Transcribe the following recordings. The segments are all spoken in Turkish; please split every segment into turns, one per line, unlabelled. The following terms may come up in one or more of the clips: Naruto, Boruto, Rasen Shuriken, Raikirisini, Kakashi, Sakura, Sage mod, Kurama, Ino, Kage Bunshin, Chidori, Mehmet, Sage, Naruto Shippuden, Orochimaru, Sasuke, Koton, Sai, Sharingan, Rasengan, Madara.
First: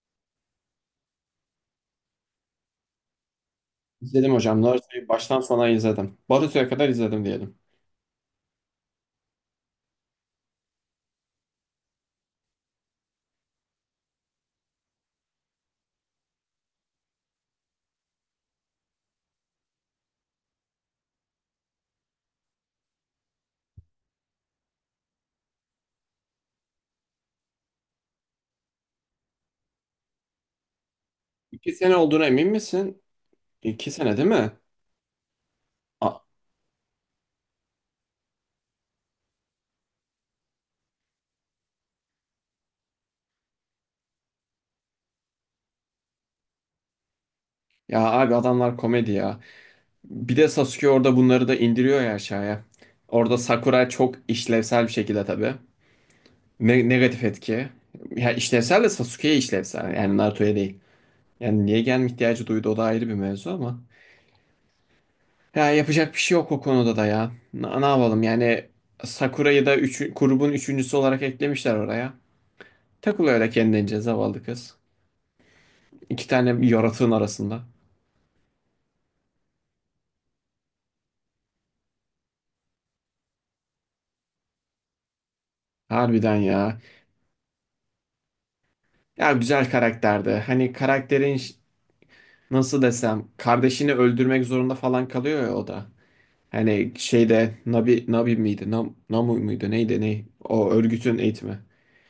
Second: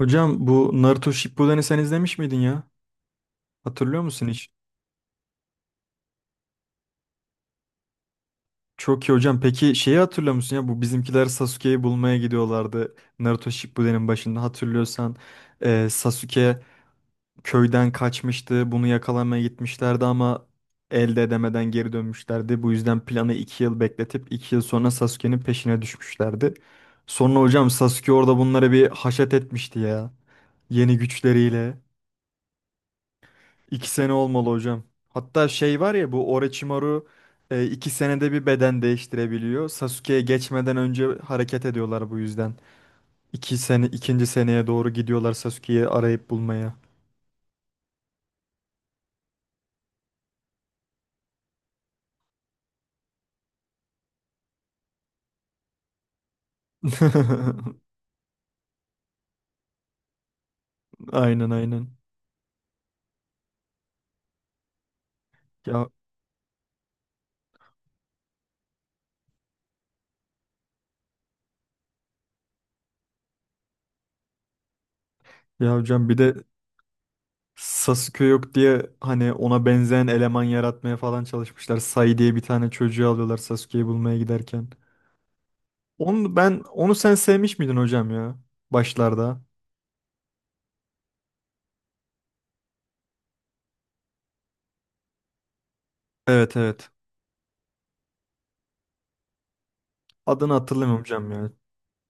Hocam bu Naruto Shippuden'i sen izlemiş miydin ya? Hatırlıyor musun
İzledim
hiç?
hocam. Naruto'yu baştan sona izledim. Boruto'ya kadar izledim diyelim.
Çok iyi hocam. Peki şeyi hatırlıyor musun ya? Bu bizimkiler Sasuke'yi bulmaya gidiyorlardı. Naruto Shippuden'in başında hatırlıyorsan. Sasuke köyden kaçmıştı. Bunu yakalamaya gitmişlerdi ama elde edemeden geri dönmüşlerdi. Bu yüzden planı 2 yıl bekletip 2 yıl sonra Sasuke'nin peşine düşmüşlerdi. Sonra hocam Sasuke orada bunlara bir haşat etmişti ya. Yeni
İki
güçleriyle.
sene olduğuna emin misin?
İki
İki
sene
sene değil
olmalı
mi?
hocam. Hatta şey var ya
A-
bu Orochimaru 2 senede bir beden değiştirebiliyor. Sasuke'ye geçmeden önce hareket ediyorlar bu yüzden. 2 sene, ikinci seneye doğru gidiyorlar Sasuke'yi arayıp bulmaya.
Ya abi adamlar komedi ya. Bir de Sasuke orada bunları da indiriyor ya aşağıya. Orada Sakura çok işlevsel bir şekilde tabii. Negatif etki. Ya işlevsel de Sasuke'ye işlevsel. Yani Naruto'ya değil.
Aynen
Yani niye
aynen.
gelme ihtiyacı duydu o da ayrı bir mevzu ama. Ya
Ya,
yapacak bir şey yok o konuda da ya. Ne yapalım yani. Sakura'yı da grubun üçüncüsü olarak eklemişler oraya. Takılıyor öyle kendince zavallı kız.
ya hocam bir
İki
de
tane yaratığın arasında.
Sasuke yok diye hani ona benzeyen eleman yaratmaya falan çalışmışlar. Sai diye bir tane çocuğu alıyorlar Sasuke'yi bulmaya giderken.
Harbiden
Onu ben
ya.
onu sen sevmiş miydin hocam ya
Ya
başlarda?
güzel karakterdi. Hani karakterin nasıl desem, kardeşini öldürmek zorunda falan kalıyor ya o da.
Evet evet.
Hani şeyde Nabi, Nabi miydi? Namu muydu? Neydi? Ne?
Adını
O
hatırlamıyorum
örgütün
hocam ya.
eğitimi.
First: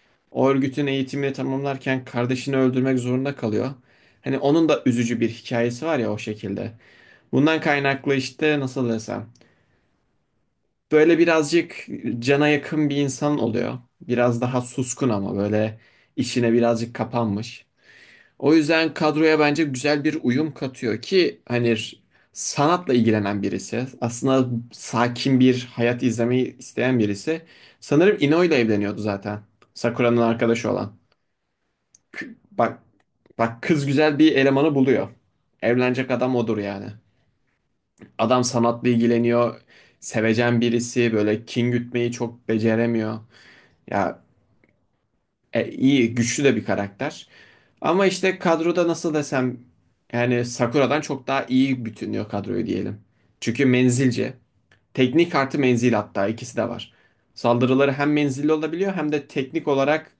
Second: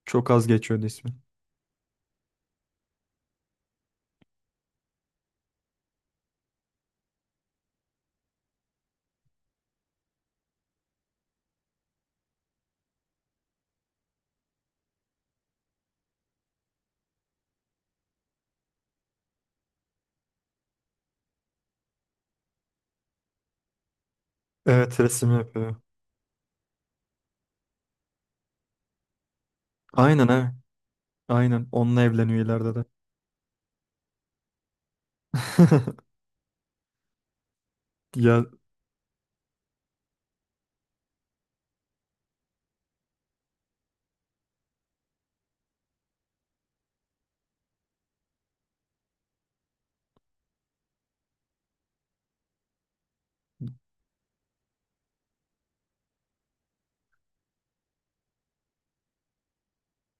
Çok az
O
geçiyordu
örgütün
ismi.
eğitimini tamamlarken kardeşini öldürmek zorunda kalıyor. Hani onun da üzücü bir hikayesi var ya o şekilde. Bundan kaynaklı işte nasıl desem. Böyle birazcık cana yakın bir insan oluyor. Biraz daha suskun ama böyle işine birazcık kapanmış. O yüzden kadroya bence güzel bir uyum katıyor ki hani sanatla ilgilenen birisi, aslında
Evet resim
sakin bir
yapıyor.
hayat izlemeyi isteyen birisi. Sanırım Ino ile evleniyordu zaten. Sakura'nın
Aynen ha.
arkadaşı olan.
Aynen. Onunla evleniyor ileride
Bak,
de.
bak kız güzel bir elemanı buluyor. Evlenecek adam odur yani. Adam
Ya
sanatla ilgileniyor. Sevecen birisi, böyle kin gütmeyi çok beceremiyor. Ya iyi, güçlü de bir karakter. Ama işte kadroda nasıl desem, yani Sakura'dan çok daha iyi bütünlüyor kadroyu diyelim. Çünkü menzilce. Teknik artı menzil, hatta ikisi de var. Saldırıları hem menzilli olabiliyor hem de teknik olarak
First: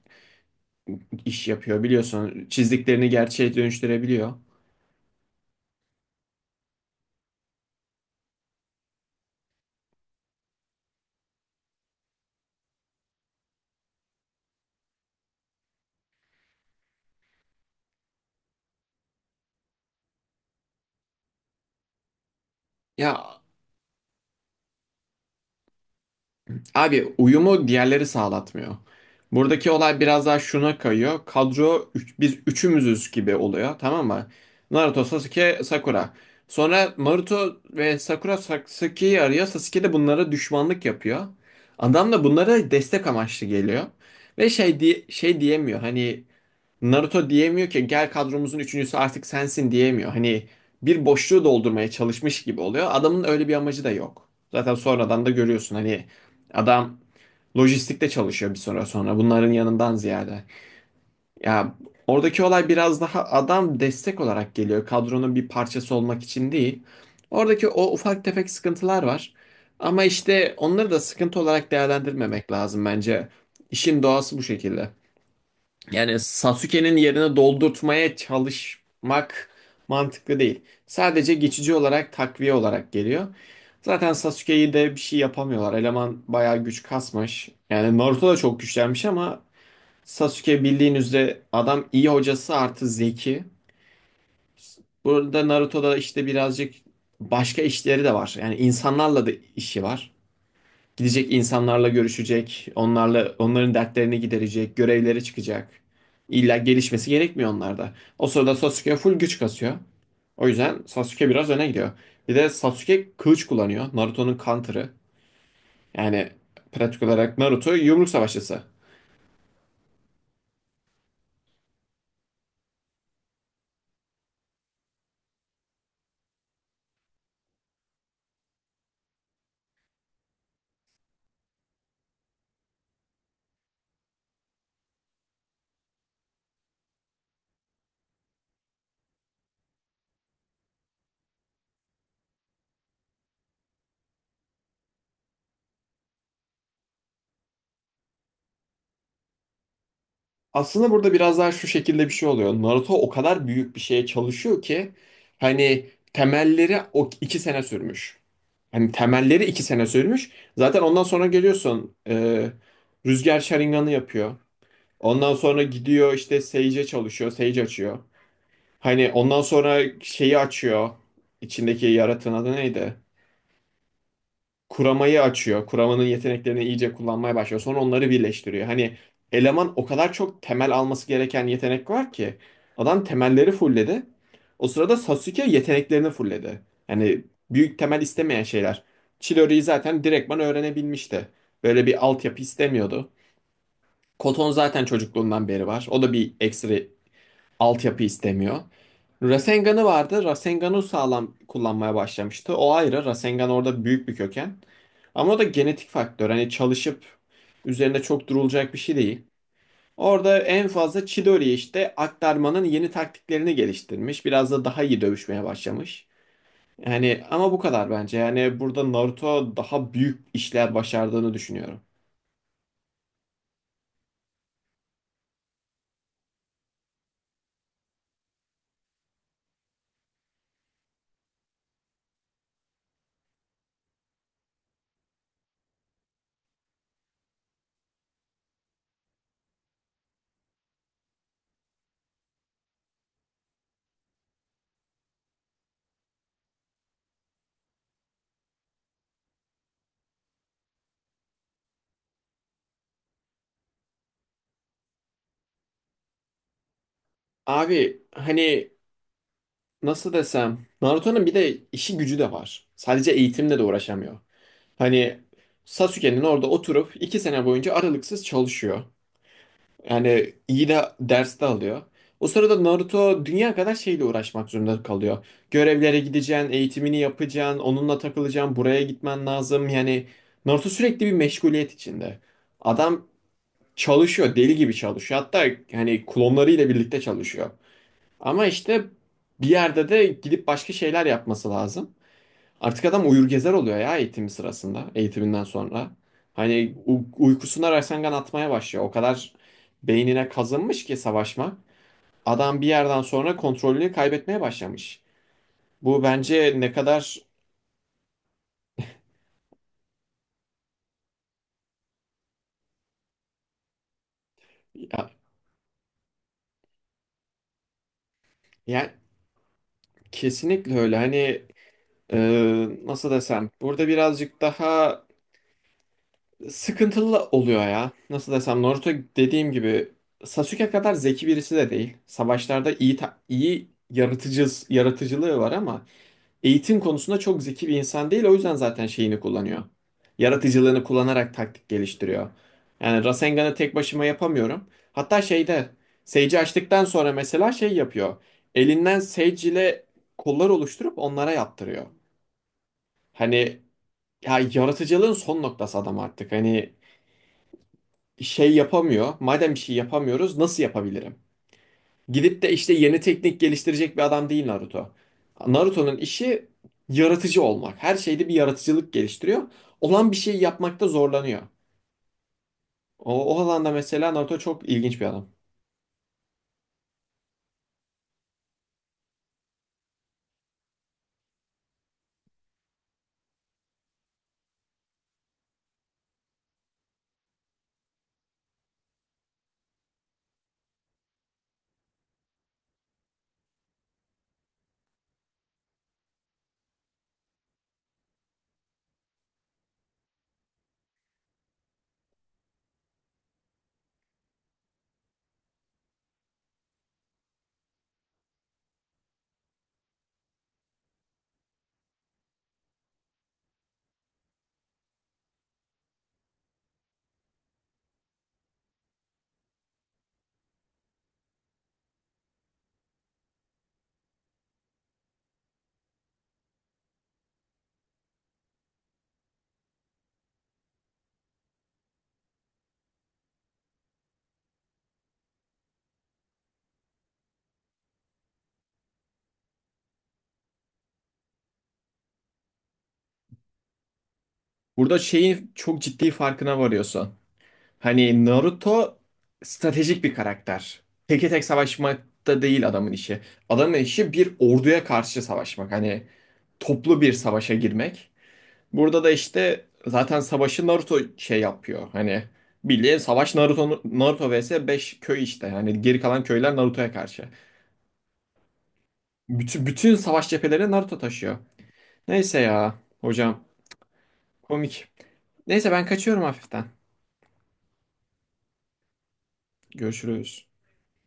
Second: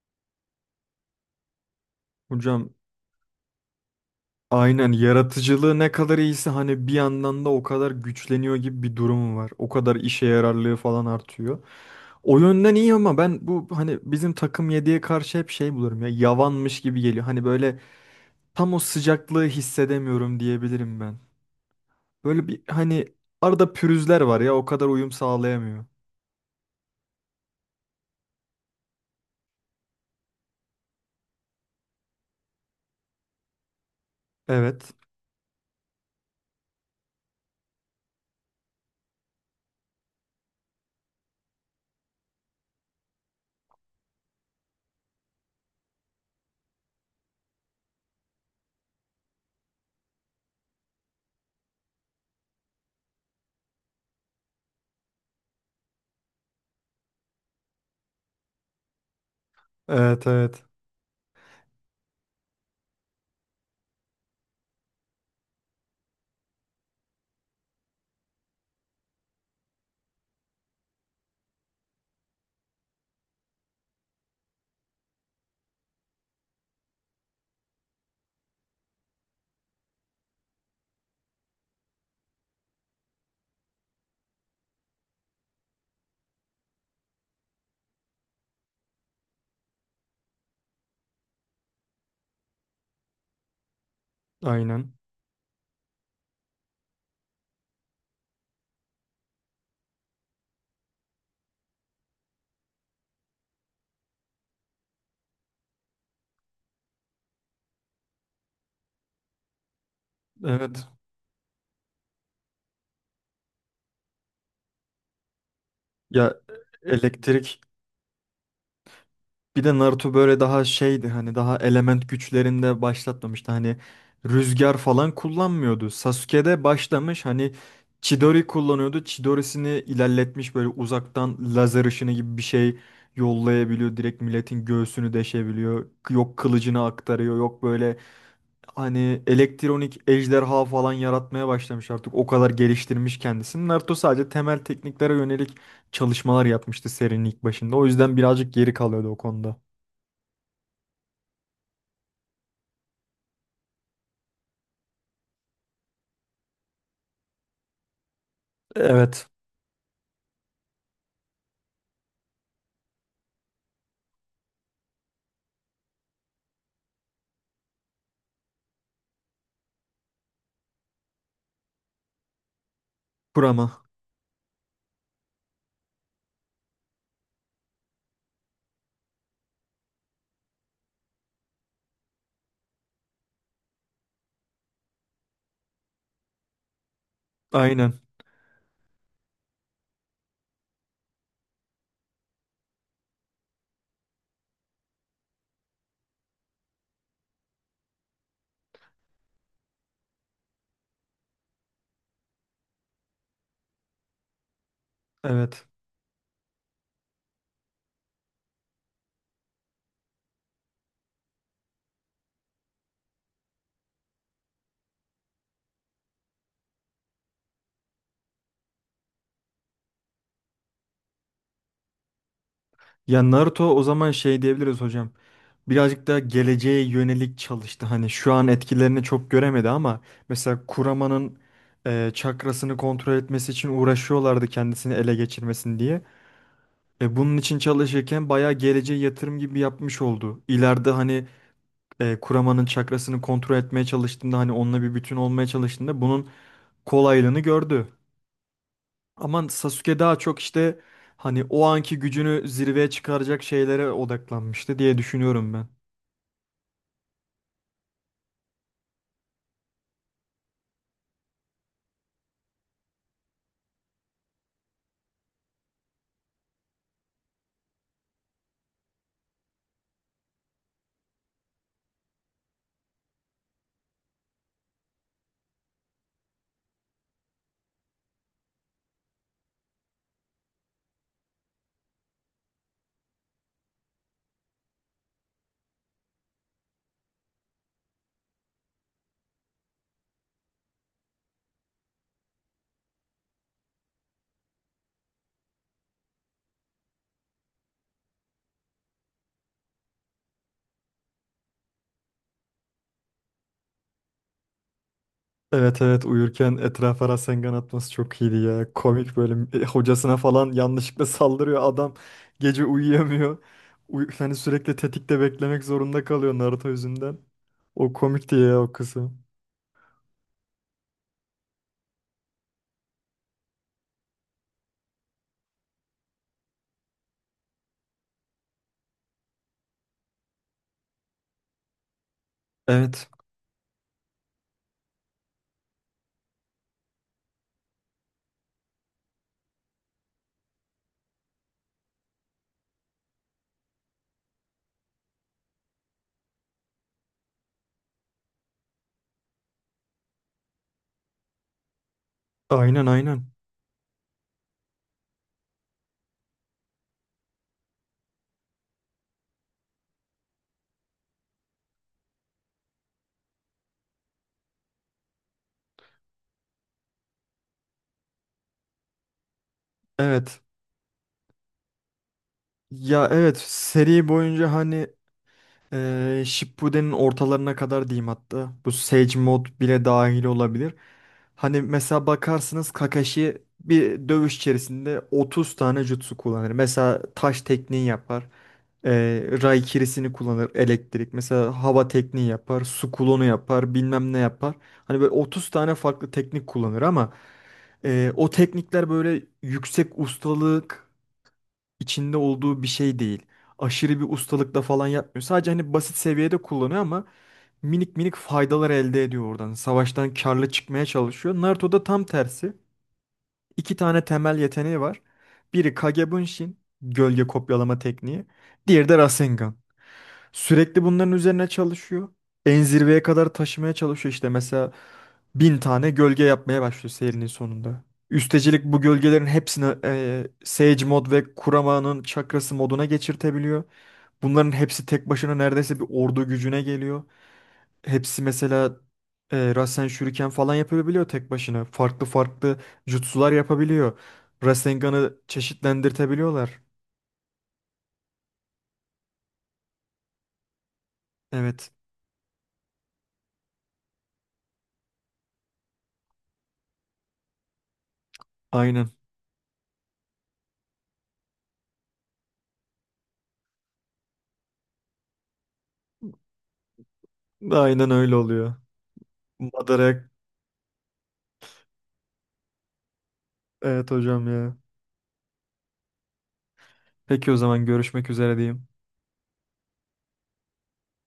iş yapıyor, biliyorsun.
hocam
Çizdiklerini gerçeğe dönüştürebiliyor.
aynen yaratıcılığı ne kadar iyiyse hani bir yandan da o kadar güçleniyor gibi bir durumu var. O kadar işe yararlığı falan artıyor. O yönden iyi ama ben bu hani bizim takım 7'ye karşı hep şey bulurum ya yavanmış gibi geliyor. Hani böyle tam o sıcaklığı hissedemiyorum diyebilirim ben. Böyle bir hani
Ya
arada pürüzler var ya o kadar uyum sağlayamıyor.
abi, uyumu diğerleri sağlatmıyor. Buradaki olay biraz daha şuna kayıyor. Kadro biz üçümüzüz gibi oluyor, tamam mı?
Evet.
Naruto, Sasuke, Sakura. Sonra Naruto ve Sakura Sasuke'yi arıyor. Sasuke de bunlara düşmanlık yapıyor. Adam da bunlara destek amaçlı geliyor. Ve şey, diye, şey diyemiyor hani. Naruto diyemiyor ki gel kadromuzun üçüncüsü artık sensin, diyemiyor. Hani bir boşluğu doldurmaya çalışmış gibi oluyor. Adamın öyle bir amacı da yok. Zaten sonradan da görüyorsun hani adam lojistikte çalışıyor bir süre sonra, bunların yanından
Evet
ziyade.
evet.
Ya, oradaki olay biraz daha adam destek olarak geliyor. Kadronun bir parçası olmak için değil. Oradaki o ufak tefek sıkıntılar var. Ama işte onları da sıkıntı olarak değerlendirmemek lazım bence. İşin doğası bu şekilde. Yani Sasuke'nin yerine doldurtmaya çalışmak mantıklı değil. Sadece geçici olarak, takviye olarak geliyor. Zaten Sasuke'yi de bir şey yapamıyorlar. Eleman bayağı güç kasmış. Yani Naruto da çok güçlenmiş ama Sasuke, bildiğin üzere, adam iyi hocası artı zeki.
Aynen.
Burada Naruto'da işte birazcık başka işleri de var. Yani insanlarla da işi var. Gidecek, insanlarla görüşecek, onlarla onların dertlerini giderecek, görevlere çıkacak. İlla gelişmesi gerekmiyor onlarda. O sırada Sasuke full güç kasıyor. O yüzden
Evet.
Sasuke biraz öne gidiyor. Bir de Sasuke kılıç kullanıyor. Naruto'nun counter'ı. Yani
Ya
pratik olarak
elektrik
Naruto yumruk savaşçısı.
bir de Naruto böyle daha şeydi hani daha element güçlerinde başlatmamıştı. Hani rüzgar falan kullanmıyordu. Sasuke'de başlamış hani Chidori kullanıyordu. Chidori'sini ilerletmiş böyle uzaktan lazer ışını gibi bir şey yollayabiliyor. Direkt milletin göğsünü deşebiliyor. Yok kılıcını aktarıyor. Yok böyle. Hani elektronik ejderha falan yaratmaya başlamış artık. O kadar geliştirmiş kendisini. Naruto sadece temel tekniklere yönelik çalışmalar yapmıştı serinin ilk başında. O yüzden birazcık geri kalıyordu o konuda.
Aslında burada biraz daha şu şekilde bir şey oluyor. Naruto o kadar büyük bir şeye çalışıyor ki hani temelleri o 2 sene sürmüş. Hani
Evet.
temelleri 2 sene sürmüş. Zaten ondan sonra geliyorsun, Rüzgar Sharingan'ı yapıyor. Ondan sonra gidiyor işte Sage'e çalışıyor. Sage açıyor. Hani ondan sonra şeyi açıyor. İçindeki yaratığın adı neydi?
Kurama.
Kuramayı açıyor. Kuramanın yeteneklerini iyice kullanmaya başlıyor. Sonra onları birleştiriyor. Hani eleman o kadar çok temel alması gereken yetenek var ki adam temelleri fulledi. O sırada Sasuke yeteneklerini fulledi. Yani büyük
Aynen.
temel istemeyen şeyler. Chidori'yi zaten direktman öğrenebilmişti. Böyle bir altyapı istemiyordu. Koton zaten çocukluğundan beri var. O da bir ekstra altyapı istemiyor. Rasengan'ı vardı. Rasengan'ı sağlam kullanmaya başlamıştı. O ayrı. Rasengan orada büyük bir köken. Ama o da
Evet.
genetik faktör. Hani çalışıp üzerinde çok durulacak bir şey değil. Orada en fazla Chidori işte, aktarmanın yeni taktiklerini geliştirmiş. Biraz da daha iyi dövüşmeye başlamış. Yani ama bu kadar bence. Yani burada Naruto daha büyük işler başardığını düşünüyorum.
Ya Naruto o zaman şey diyebiliriz hocam. Birazcık daha geleceğe yönelik çalıştı. Hani şu an etkilerini çok göremedi ama mesela Kurama'nın çakrasını kontrol etmesi için uğraşıyorlardı kendisini ele geçirmesin diye. E bunun için çalışırken bayağı geleceğe yatırım gibi yapmış oldu. İleride hani kuramanın çakrasını kontrol etmeye çalıştığında hani onunla bir bütün olmaya çalıştığında bunun kolaylığını gördü. Ama Sasuke daha çok işte hani o anki gücünü zirveye çıkaracak şeylere odaklanmıştı diye düşünüyorum ben.
Abi hani nasıl desem, Naruto'nun bir de işi gücü de var. Sadece eğitimle de uğraşamıyor. Hani Sasuke'nin orada oturup 2 sene boyunca aralıksız çalışıyor. Yani iyi de ders de alıyor. O sırada Naruto dünya kadar şeyle uğraşmak zorunda kalıyor. Görevlere gideceksin, eğitimini yapacaksın, onunla takılacaksın, buraya gitmen lazım. Yani Naruto sürekli bir meşguliyet içinde. Adam çalışıyor, deli gibi çalışıyor. Hatta hani klonlarıyla birlikte çalışıyor. Ama işte bir yerde de gidip başka şeyler yapması lazım. Artık adam uyur gezer oluyor ya, eğitimi sırasında, eğitiminden sonra. Hani uykusuna raysangan atmaya başlıyor. O kadar beynine kazınmış ki savaşma. Adam bir yerden sonra kontrolünü kaybetmeye başlamış.
Evet
Bu
evet,
bence
uyurken
ne
etrafa
kadar
Rasengan atması çok iyiydi ya. Komik böyle, hocasına falan yanlışlıkla saldırıyor adam. Gece uyuyamıyor. Uy hani sürekli
ya,
tetikte beklemek zorunda kalıyor Naruto yüzünden. O komikti ya o
ya
kısım.
kesinlikle öyle. Hani e, nasıl desem, burada birazcık daha sıkıntılı oluyor ya. Nasıl desem, Naruto dediğim gibi Sasuke kadar zeki birisi de değil. Savaşlarda iyi
Evet.
ta- iyi yaratıcı, yaratıcılığı var ama eğitim konusunda çok zeki bir insan değil. O yüzden zaten şeyini kullanıyor. Yaratıcılığını kullanarak taktik geliştiriyor. Yani Rasengan'ı tek başıma yapamıyorum. Hatta şeyde Sage'i açtıktan sonra mesela şey yapıyor. Elinden Sage ile kollar oluşturup onlara yaptırıyor.
Aynen aynen.
Hani ya, yaratıcılığın son noktası adam artık. Hani şey yapamıyor. Madem bir şey yapamıyoruz, nasıl yapabilirim? Gidip de işte yeni teknik geliştirecek bir adam değil Naruto. Naruto'nun işi yaratıcı olmak. Her şeyde bir yaratıcılık geliştiriyor. Olan bir şey
Evet.
yapmakta zorlanıyor.
Ya
O,
evet,
o alanda
seri
mesela Naruto
boyunca
çok
hani
ilginç bir adam.
Shippuden'in ortalarına kadar diyeyim hatta. Bu Sage mod bile dahil olabilir. Hani mesela bakarsınız Kakashi bir dövüş içerisinde 30 tane jutsu kullanır. Mesela taş tekniği yapar. Raikirisini kullanır elektrik. Mesela hava tekniği yapar. Su kulonu yapar. Bilmem ne yapar. Hani böyle 30 tane farklı teknik kullanır ama o teknikler böyle yüksek ustalık içinde olduğu bir şey değil. Aşırı bir ustalıkla falan yapmıyor. Sadece hani basit seviyede kullanıyor ama minik minik faydalar elde ediyor oradan. Savaştan karlı çıkmaya çalışıyor. Naruto'da tam tersi. 2 tane temel yeteneği var. Biri Kage Bunshin, gölge kopyalama tekniği. Diğeri de Rasengan. Sürekli bunların üzerine çalışıyor. En zirveye kadar taşımaya çalışıyor işte mesela 1000 tane gölge yapmaya başlıyor serinin sonunda. Üstecilik bu gölgelerin hepsini Sage mod ve Kurama'nın çakrası moduna geçirtebiliyor. Bunların hepsi tek başına neredeyse bir ordu gücüne geliyor. Hepsi mesela Rasen Shuriken falan yapabiliyor tek başına. Farklı farklı jutsular yapabiliyor.
Burada
Rasengan'ı
şeyin çok ciddi farkına
çeşitlendirtebiliyorlar.
varıyorsun. Hani Naruto stratejik bir karakter. Teke tek
Evet,
savaşmakta değil adamın işi. Adamın işi bir orduya karşı savaşmak. Hani toplu bir savaşa girmek.
aynen.
Burada da işte zaten savaşı Naruto şey yapıyor. Hani bildiğin savaş, Naruto vs 5 köy işte. Yani geri kalan köyler Naruto'ya karşı.
Aynen öyle oluyor.
Bütün
Madara.
savaş cepheleri Naruto taşıyor. Neyse ya hocam,
Evet hocam ya.
komik. Neyse ben kaçıyorum hafiften.
Peki o zaman görüşmek üzere diyeyim.
Görüşürüz.